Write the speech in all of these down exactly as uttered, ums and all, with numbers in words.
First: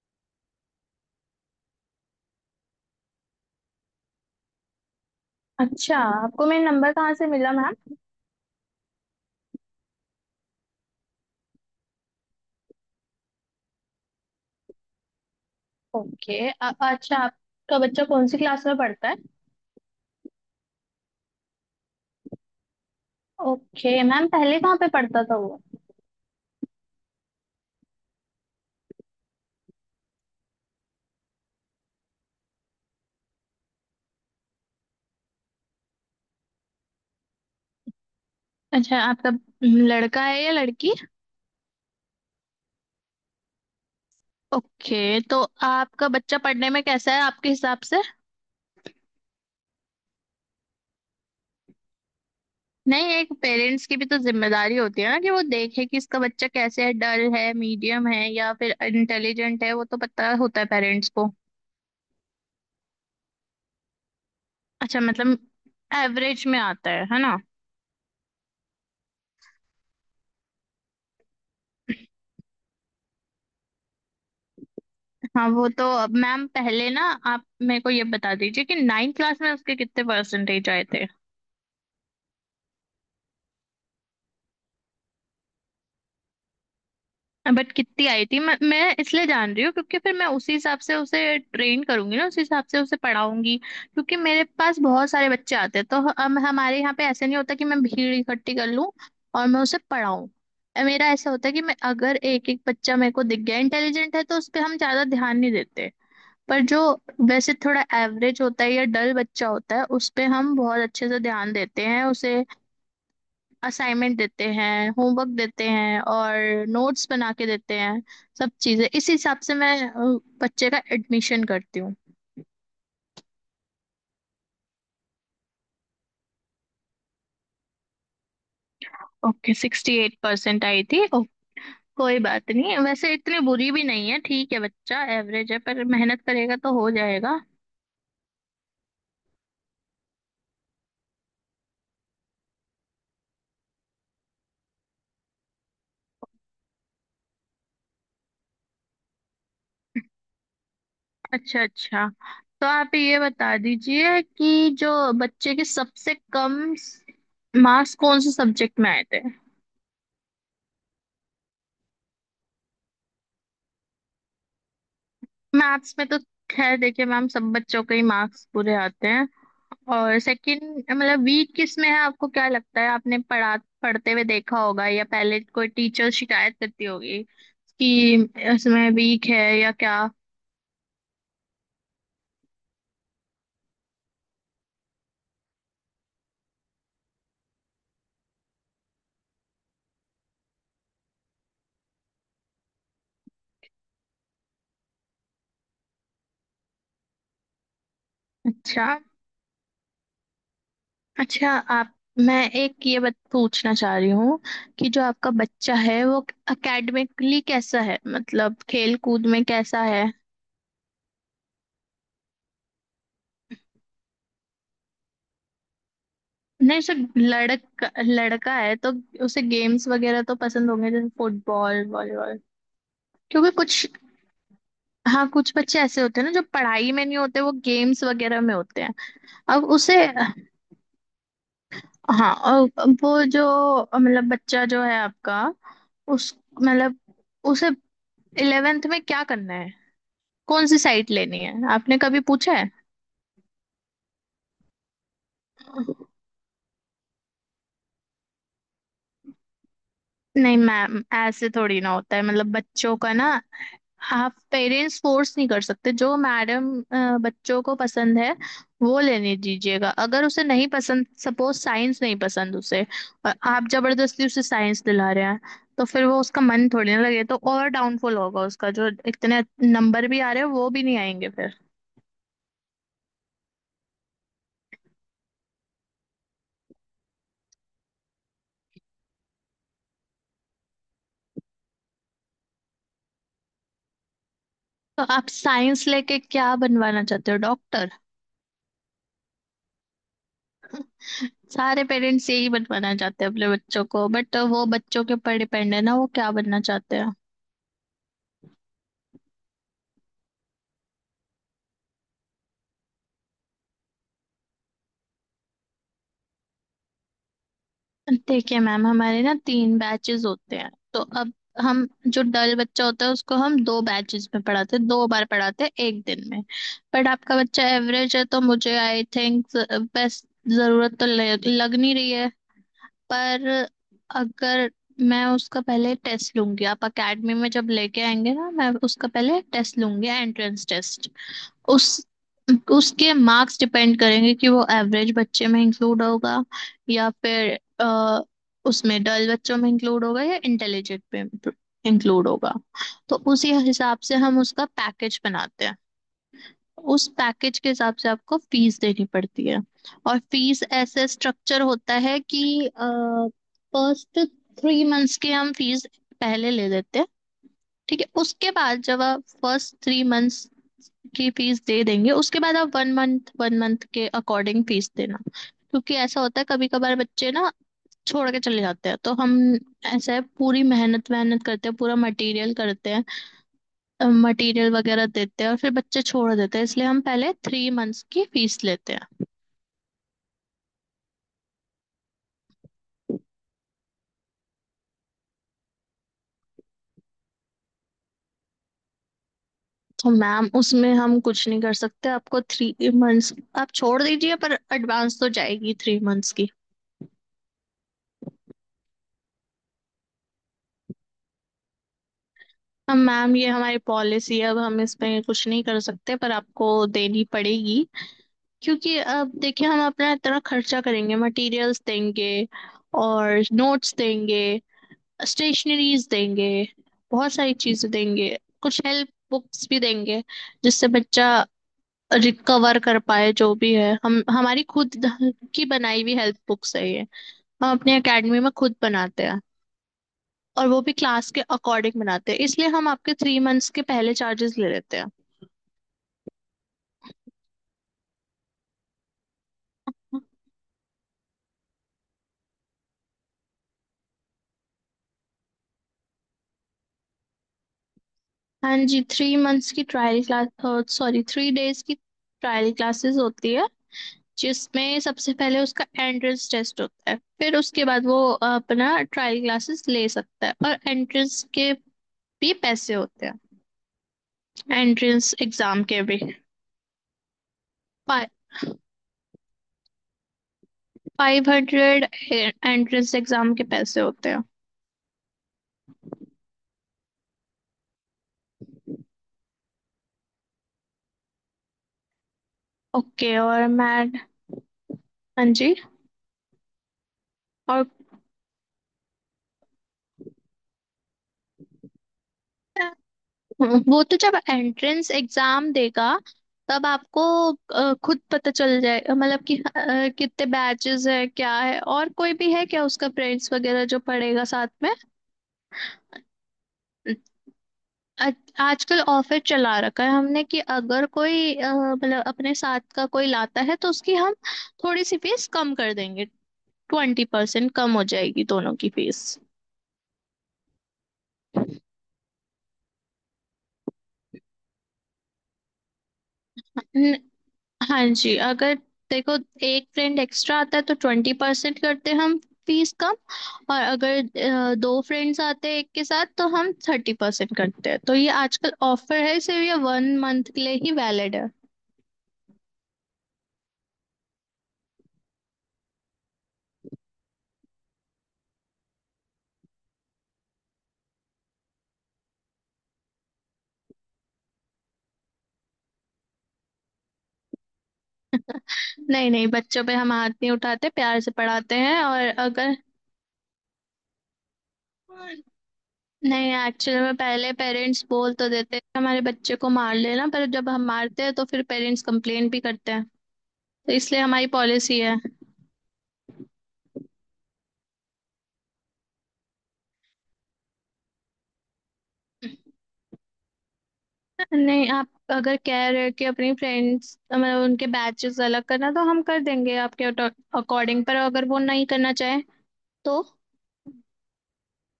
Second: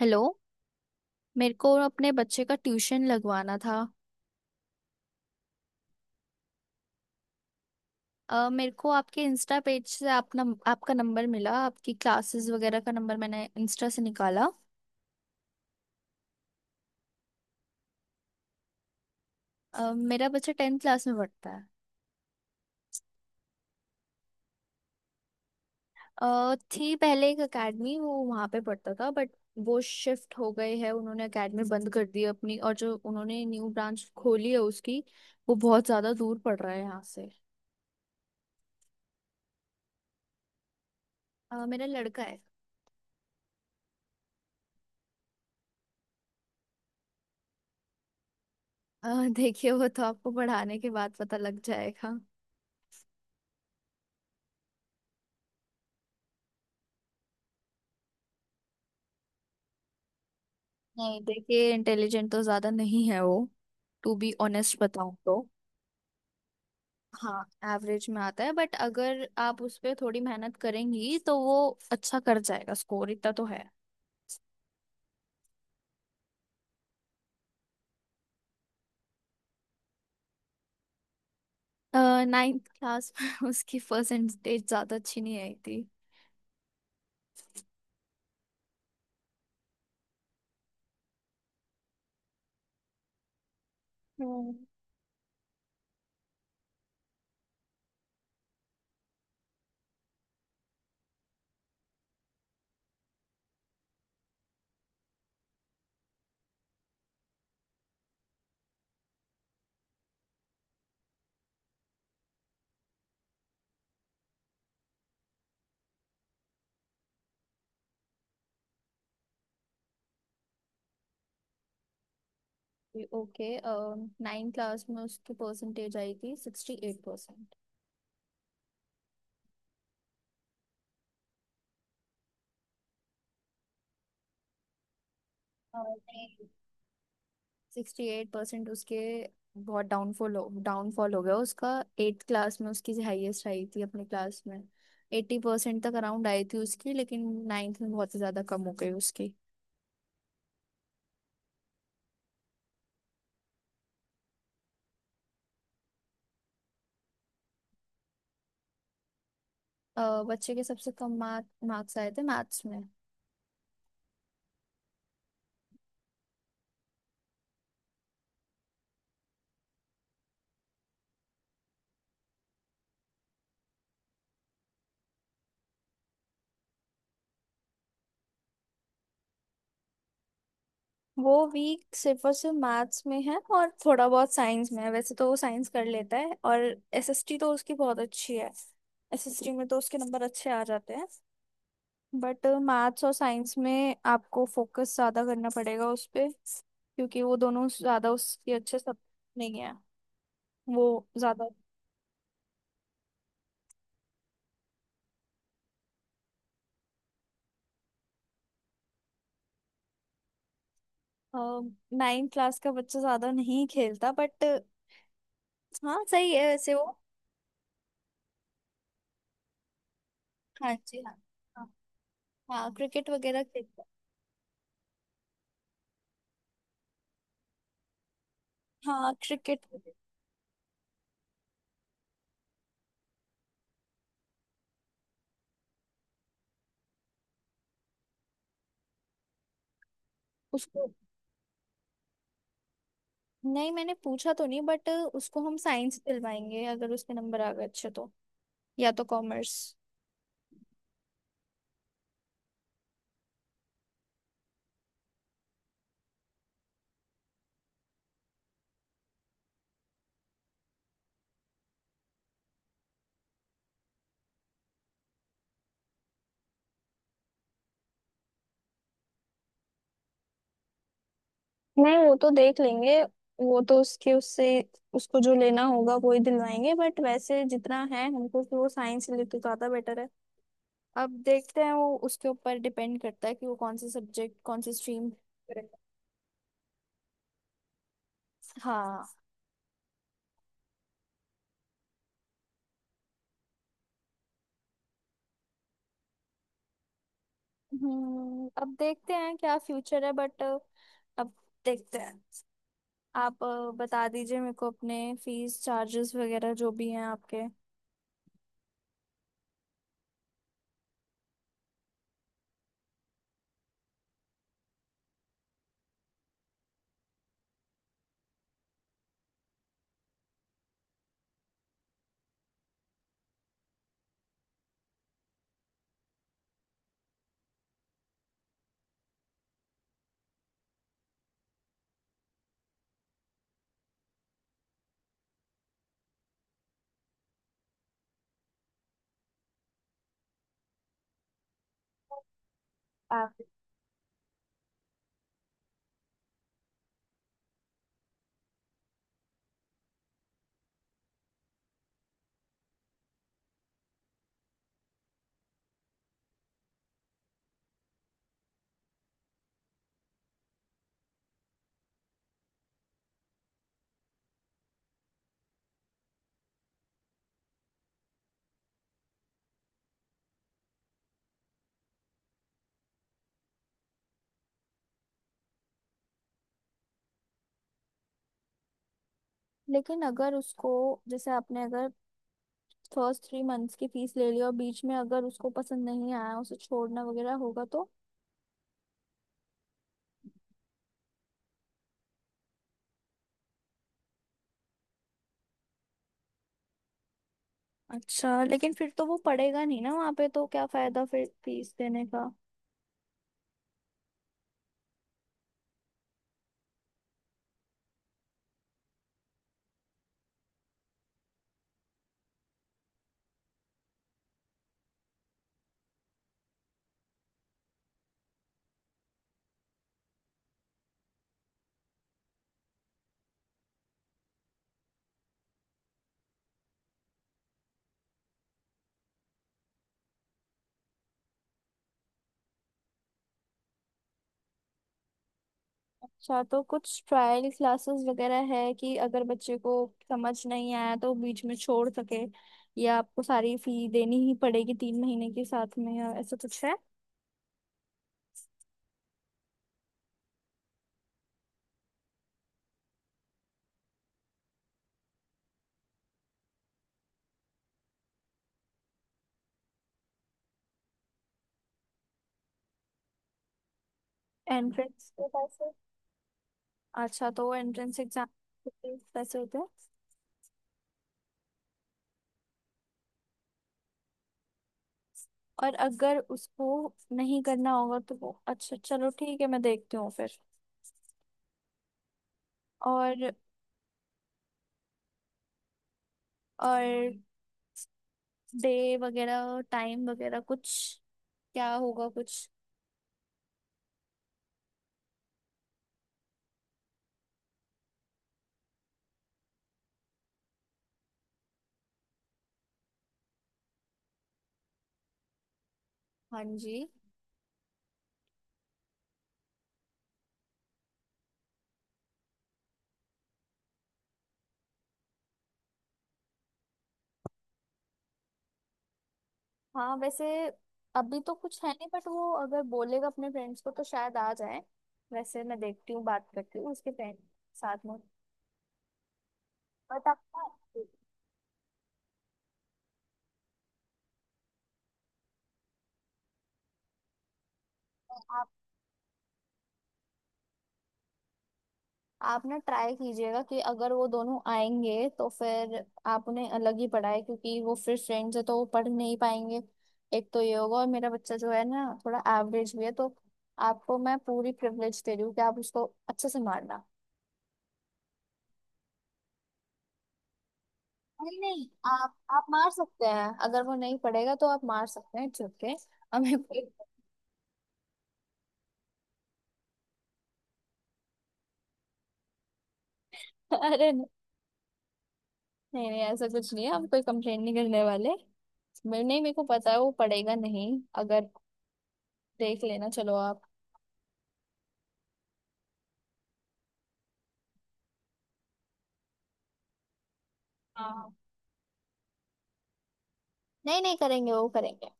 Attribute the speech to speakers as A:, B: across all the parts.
A: Hello. मेरे को अपने बच्चे का ट्यूशन लगवाना था।
B: अच्छा, आपको मेरा नंबर कहाँ से मिला मैम।
A: अ, मेरे को आपके इंस्टा पेज से आप नम, आपका नंबर मिला। आपकी क्लासेस वगैरह का नंबर मैंने इंस्टा से निकाला।
B: ओके, अ- अच्छा, आपका बच्चा कौन सी क्लास में पढ़ता है।
A: अ, मेरा बच्चा टेंथ क्लास में पढ़ता है।
B: ओके मैम, पहले कहाँ पे पढ़ता था वो।
A: अ, थी पहले एक अकेडमी, वो वहाँ पे पढ़ता था बट वो शिफ्ट हो गए है, उन्होंने अकेडमी बंद कर दी है अपनी। और जो उन्होंने न्यू ब्रांच खोली है, उसकी वो बहुत ज़्यादा दूर पड़ रहा है यहाँ से।
B: अच्छा, आपका हम्म, लड़का है या लड़की।
A: अ, मेरा लड़का है अ,
B: ओके, तो आपका बच्चा पढ़ने में कैसा है आपके हिसाब से।
A: देखिए, वो तो आपको पढ़ाने के बाद पता लग जाएगा।
B: नहीं, एक पेरेंट्स की भी तो जिम्मेदारी होती है ना, कि वो देखे कि इसका बच्चा कैसे है, डल है, मीडियम है या फिर इंटेलिजेंट है, वो तो पता होता है पेरेंट्स
A: नहीं
B: को।
A: देखिए, इंटेलिजेंट तो ज्यादा नहीं है वो, टू बी ऑनेस्ट
B: अच्छा,
A: बताऊं
B: मतलब
A: तो।
B: एवरेज में आता है है ना।
A: हाँ, एवरेज में आता है बट अगर आप उस पे थोड़ी मेहनत करेंगी तो वो अच्छा कर जाएगा, स्कोर इतना तो है।
B: हाँ, वो तो अब मैम, पहले ना आप मेरे को ये बता दीजिए कि नाइन्थ क्लास में उसके कितने परसेंटेज आए थे।
A: नाइन्थ क्लास में उसकी परसेंटेज ज्यादा अच्छी नहीं आई थी।
B: बट कितनी आई थी, मैं मैं इसलिए जान रही हूँ, क्योंकि फिर मैं उसी हिसाब से उसे ट्रेन करूंगी ना, उसी हिसाब से उसे पढ़ाऊंगी, क्योंकि मेरे
A: हम्म।
B: पास बहुत सारे बच्चे आते हैं, तो हम हमारे यहाँ पे ऐसे नहीं होता कि मैं भीड़ इकट्ठी कर लूँ और मैं उसे पढ़ाऊँ। मेरा ऐसा होता है कि मैं अगर एक एक बच्चा मेरे को दिख गया इंटेलिजेंट है, तो उस पर हम ज्यादा ध्यान नहीं देते, पर जो वैसे थोड़ा एवरेज होता है या डल बच्चा होता है, उस पे हम बहुत अच्छे से ध्यान देते हैं, उसे असाइनमेंट देते हैं, होमवर्क देते हैं और नोट्स बना के देते हैं। सब चीजें इस हिसाब से मैं अ, बच्चे का एडमिशन करती हूँ।
A: ओके। नाइन्थ क्लास में उसकी परसेंटेज आई थी sixty eight percent.
B: Okay, sixty eight percent आई थी। ओ, कोई बात नहीं, वैसे इतनी बुरी भी नहीं है, ठीक है, बच्चा एवरेज है पर मेहनत करेगा तो हो जाएगा।
A: सिक्सटी एट परसेंट उसके, बहुत डाउनफॉल हो डाउनफॉल हो गया उसका। एट्थ क्लास में उसकी हाईएस्ट आई थी अपने क्लास में, एट्टी परसेंट तक अराउंड आई थी उसकी, लेकिन नाइन्थ में बहुत ही ज़्यादा कम हो गई उसकी।
B: अच्छा अच्छा, तो आप ये बता दीजिए कि जो बच्चे के सबसे कम मार्क्स कौन से सब्जेक्ट में आए थे।
A: अ, बच्चे के सबसे कम मार्क मार्क्स आए थे मैथ्स में।
B: मैथ्स में तो खैर, देखिए मैम, सब बच्चों के ही मार्क्स बुरे आते हैं, और सेकंड मतलब वीक किस में है, आपको क्या लगता है, आपने पढ़ा, पढ़ते हुए देखा होगा या पहले कोई टीचर शिकायत करती होगी कि इसमें वीक है या क्या।
A: वो वीक सिर्फ और सिर्फ मैथ्स में है और थोड़ा बहुत साइंस में है, वैसे तो वो साइंस कर लेता है। और एसएसटी तो उसकी बहुत अच्छी है, एसएसटी में तो उसके नंबर अच्छे आ जाते हैं बट मैथ्स और साइंस में आपको फोकस ज्यादा करना पड़ेगा उस पे, क्योंकि वो दोनों ज्यादा उसके अच्छे
B: अच्छा
A: सब नहीं है वो ज्यादा।
B: अच्छा, आप मैं एक ये बात पूछना चाह रही हूँ कि जो आपका बच्चा है वो एकेडमिकली कैसा है, मतलब खेल कूद में कैसा है।
A: नाइन्थ क्लास का बच्चा ज्यादा नहीं खेलता बट हाँ सही है वैसे
B: नहीं,
A: वो।
B: सिर्फ लड़का लड़का है तो उसे गेम्स वगैरह तो पसंद
A: हाँ
B: होंगे,
A: जी,
B: जैसे
A: हाँ। हाँ।
B: Football volleyball.
A: हाँ क्रिकेट वगैरह
B: क्योंकि
A: खेलता
B: कुछ, हाँ, कुछ बच्चे ऐसे होते हैं ना जो पढ़ाई में नहीं होते वो गेम्स वगैरह में होते
A: है।
B: हैं।
A: हाँ क्रिकेट।
B: अब उसे, हाँ, और वो जो, मतलब बच्चा जो है आपका, उस, मतलब, उसे इलेवेंथ में क्या करना है, कौन सी
A: उसको,
B: साइट लेनी है, आपने कभी पूछा है।
A: नहीं मैंने पूछा तो नहीं बट उसको हम साइंस दिलवाएंगे अगर उसके नंबर आ गए अच्छे तो, या तो कॉमर्स।
B: नहीं मैम, ऐसे थोड़ी ना होता है, मतलब बच्चों का ना, आप पेरेंट्स फोर्स नहीं कर सकते, जो मैडम बच्चों को पसंद है वो लेने दीजिएगा। अगर उसे नहीं पसंद, सपोज साइंस नहीं पसंद उसे, और आप जबरदस्ती उसे साइंस दिला रहे हैं, तो फिर वो, उसका मन थोड़ी ना लगे तो, और डाउनफॉल होगा उसका, जो इतने नंबर भी आ रहे हैं वो भी नहीं आएंगे फिर।
A: नहीं वो तो देख लेंगे, वो तो उसके उससे उसको जो लेना होगा वो ही दिलवाएंगे बट वैसे जितना है हमको, कि वो साइंस ले तो ज्यादा बेटर है। अब देखते हैं, वो उसके ऊपर डिपेंड करता है कि वो कौन से सब्जेक्ट कौन से
B: तो
A: स्ट्रीम।
B: आप साइंस लेके क्या बनवाना चाहते हो, डॉक्टर।
A: हाँ।
B: सारे पेरेंट्स यही बनवाना चाहते हैं अपने बच्चों को, बट वो बच्चों के ऊपर डिपेंड है ना, वो क्या बनना चाहते हैं।
A: हम्म, अब देखते हैं क्या फ्यूचर है बट अब देखते हैं। आप अ, बता दीजिए मेरे को अपने फीस चार्जेस वगैरह जो भी हैं आपके।
B: देखिए मैम, हमारे ना तीन बैचेस होते हैं, तो अब, हम जो डल बच्चा होता है उसको हम दो बैचेस में पढ़ाते हैं, दो बार पढ़ाते हैं एक दिन में। बट आपका बच्चा एवरेज है, तो मुझे आई थिंक बेस्ट जरूरत तो लग, लग नहीं रही है, पर, अगर, मैं उसका पहले टेस्ट लूंगी, आप अकेडमी में जब लेके आएंगे ना, मैं उसका पहले टेस्ट लूंगी, एंट्रेंस टेस्ट। उस उसके मार्क्स डिपेंड करेंगे कि वो एवरेज बच्चे में इंक्लूड होगा या फिर अ, उसमें, डल बच्चों में इंक्लूड होगा या इंटेलिजेंट में इंक्लूड होगा। तो
A: आप
B: उसी हिसाब से हम उसका पैकेज बनाते हैं। उस पैकेज के हिसाब से आपको फीस देनी पड़ती है। और फीस ऐसे स्ट्रक्चर होता है कि फर्स्ट थ्री मंथ्स की हम फीस पहले ले लेते हैं। ठीक है, उसके बाद जब आप फर्स्ट थ्री मंथ्स की फीस दे देंगे, उसके बाद आप वन मंथ वन मंथ के अकॉर्डिंग फीस देना। क्योंकि ऐसा होता है, कभी कभार बच्चे ना छोड़ के चले जाते हैं, तो हम, ऐसा है, पूरी मेहनत मेहनत करते हैं, पूरा मटेरियल करते हैं, मटेरियल वगैरह देते हैं और फिर बच्चे छोड़ देते हैं, इसलिए हम पहले थ्री मंथ्स की फीस लेते हैं।
A: लेकिन अगर उसको, जैसे आपने अगर फर्स्ट थ्री मंथ्स की फीस ले लियो और बीच में अगर उसको पसंद नहीं आया, उसे छोड़ना वगैरह होगा तो?
B: तो मैम, उसमें हम कुछ नहीं कर सकते, आपको थ्री मंथ्स, आप छोड़ दीजिए पर एडवांस तो जाएगी थ्री मंथ्स की।
A: अच्छा लेकिन फिर तो वो पढ़ेगा नहीं ना वहाँ पे, तो क्या फायदा फिर फीस देने का?
B: हम मैम, ये हमारी पॉलिसी है, अब हम इसमें कुछ नहीं कर सकते, पर आपको देनी पड़ेगी। क्योंकि अब देखिए, हम अपना इतना खर्चा करेंगे, मटेरियल्स देंगे और नोट्स देंगे, स्टेशनरीज देंगे, बहुत सारी चीजें देंगे, कुछ हेल्प बुक्स भी देंगे जिससे बच्चा रिकवर कर पाए, जो भी है हम, हमारी खुद की बनाई हुई हेल्प बुक्स है ये, हम अपने एकेडमी में खुद बनाते हैं, और वो भी क्लास के अकॉर्डिंग बनाते हैं, इसलिए हम आपके थ्री मंथ्स के पहले चार्जेस ले लेते हैं।
A: अच्छा तो कुछ ट्रायल क्लासेस वगैरह है कि अगर बच्चे को समझ नहीं आया तो बीच में छोड़ सके, या आपको सारी फी देनी ही पड़ेगी तीन महीने के साथ में, या ऐसा कुछ है?
B: हाँ जी, थ्री मंथ्स की trial class, sorry three days की ट्रायल क्लासेस होती है, जिसमें सबसे पहले उसका एंट्रेंस टेस्ट होता है, फिर उसके बाद वो अ, अपना ट्रायल क्लासेस ले सकता है, और एंट्रेंस के भी पैसे होते हैं,
A: एंट्रेंस के
B: एंट्रेंस
A: पैसे?
B: एग्जाम के भी।
A: अच्छा, तो एंट्रेंस एग्जाम पैसे होते हैं।
B: फाइव हंड्रेड, एंट्रेंस एग्जाम के पैसे होते हैं।
A: और अगर उसको नहीं करना होगा तो वो, अच्छा चलो ठीक है, मैं देखती हूँ फिर। और
B: ओके और मैट, हाँ जी,
A: और
B: और,
A: डे वगैरह टाइम वगैरह कुछ क्या होगा कुछ?
B: हम्म, वो तो जब एंट्रेंस एग्जाम देगा तब आपको अ, खुद पता चल जाएगा, मतलब कि अ, कितने बैचेस है क्या है, और कोई भी है क्या उसका फ्रेंड्स वगैरह जो पढ़ेगा साथ में।
A: हाँ जी।
B: अ- आजकल ऑफर चला रखा है हमने कि अगर कोई अ, मतलब अपने साथ का कोई लाता है तो उसकी हम थोड़ी सी फीस कम कर देंगे, ट्वेंटी परसेंट कम हो जाएगी दोनों की फीस।
A: हाँ वैसे, अभी तो कुछ है नहीं बट वो अगर बोलेगा अपने फ्रेंड्स को तो शायद आ जाए। वैसे मैं देखती हूँ, बात करती हूँ उसके फ्रेंड साथ में।
B: हाँ जी, अगर, देखो, एक
A: बट
B: फ्रेंड एक्स्ट्रा आता है तो ट्वेंटी परसेंट करते हैं हम फीस कम। और अगर अ, दो फ्रेंड्स आते हैं एक के साथ तो हम थर्टी परसेंट करते हैं। तो ये
A: आप
B: आजकल ऑफर है, सिर्फ ये वन मंथ के लिए ही वैलिड है।
A: आप ना ट्राई कीजिएगा कि अगर वो दोनों आएंगे तो फिर आप उन्हें अलग ही पढ़ाए, क्योंकि वो फिर फ्रेंड्स है तो वो पढ़ नहीं पाएंगे। एक तो ये होगा, और मेरा बच्चा जो है ना थोड़ा एवरेज भी है, तो आपको मैं पूरी प्रिविलेज दे रही हूँ कि आप उसको अच्छे से मारना।
B: नहीं नहीं, बच्चों पे हम हाथ नहीं उठाते, प्यार से
A: नहीं नहीं,
B: पढ़ाते हैं।
A: आप
B: और
A: आप मार
B: अगर,
A: सकते हैं, अगर वो नहीं पढ़ेगा तो आप मार सकते हैं, इट्स ओके। हमें
B: नहीं,
A: कोई।
B: एक्चुअली में पहले पेरेंट्स बोल तो देते हैं कि हमारे बच्चे को मार लेना, पर जब हम मारते हैं तो फिर पेरेंट्स कंप्लेन भी करते हैं,
A: अरे
B: तो
A: नहीं।
B: इसलिए हमारी पॉलिसी है।
A: नहीं नहीं, ऐसा कुछ नहीं है, हम कोई कंप्लेन नहीं करने वाले। मैं- नहीं मेरे को पता है वो पढ़ेगा नहीं, अगर देख लेना। चलो आप।
B: नहीं, आप अगर कह रहे हो कि अपनी फ्रेंड्स मतलब उनके बैचेस अलग करना, तो हम कर देंगे आपके अकॉर्डिंग,
A: हाँ।
B: पर अगर वो नहीं करना चाहे तो।
A: नहीं नहीं करेंगे, वो करेंगे।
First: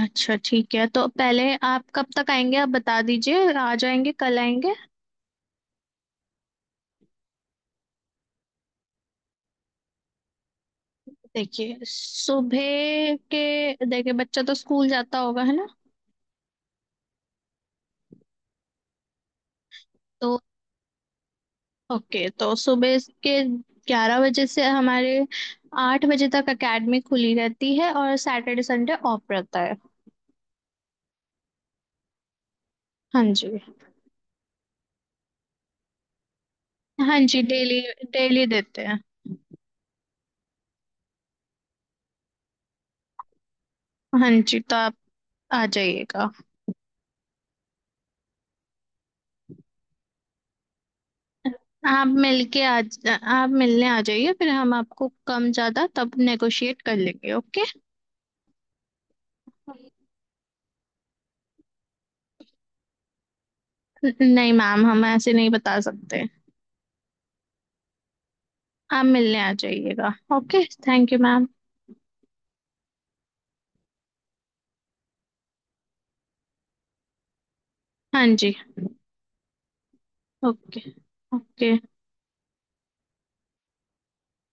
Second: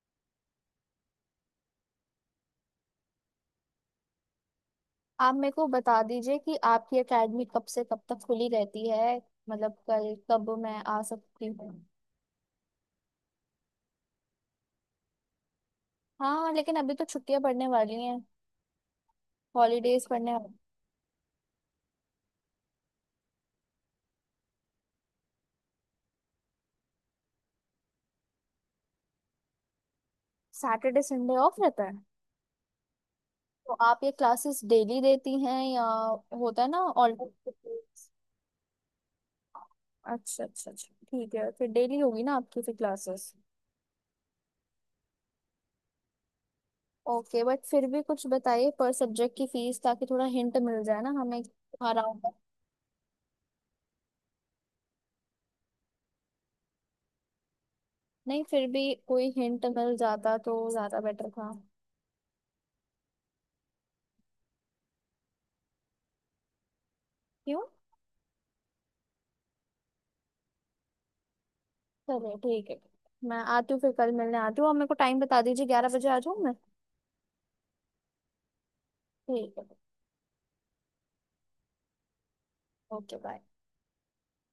B: अच्छा ठीक है, तो पहले आप कब तक आएंगे, आप बता दीजिए, आ जाएंगे, कल आएंगे।
A: आप मेरे को बता दीजिए कि आपकी एकेडमी कब से कब तक खुली रहती है, मतलब कल कब मैं आ सकती हूँ।
B: देखिए सुबह के, देखिए बच्चा तो स्कूल जाता होगा, है ना,
A: हाँ लेकिन अभी तो छुट्टियां पड़ने वाली हैं, हॉलीडेज पड़ने
B: तो
A: वाली।
B: ओके, तो सुबह के ग्यारह बजे से हमारे आठ बजे तक एकेडमी खुली रहती है, और सैटरडे संडे ऑफ रहता है।
A: सैटरडे संडे ऑफ रहता है?
B: हाँ जी।
A: तो आप ये क्लासेस डेली देती हैं या होता है ना? ऑल।
B: हाँ जी, डेली, डेली देते हैं।
A: अच्छा अच्छा अच्छा, ठीक है, फिर डेली होगी ना आपकी फिर क्लासेस।
B: हाँ जी, तो आप आ जाइएगा।
A: ओके बट फिर भी कुछ बताइए पर सब्जेक्ट की फीस, ताकि थोड़ा हिंट मिल जाए ना हमें।
B: आप
A: अराउंड।
B: मिलके आ आप मिलने आ जाइए, फिर हम आपको कम ज्यादा तब नेगोशिएट कर लेंगे, ओके।
A: नहीं फिर भी कोई हिंट मिल जाता तो ज्यादा बेटर था।
B: नहीं मैम, हम ऐसे नहीं बता सकते।
A: क्यों?
B: आप मिलने आ जाइएगा, ओके, थैंक यू मैम।
A: चलिए ठीक है, मैं आती हूँ फिर कल मिलने आती हूँ और मेरे को टाइम बता दीजिए, ग्यारह बजे आ जाऊँ मैं?
B: हाँ जी।
A: ठीक है।
B: ओके। ओके।
A: Okay bye.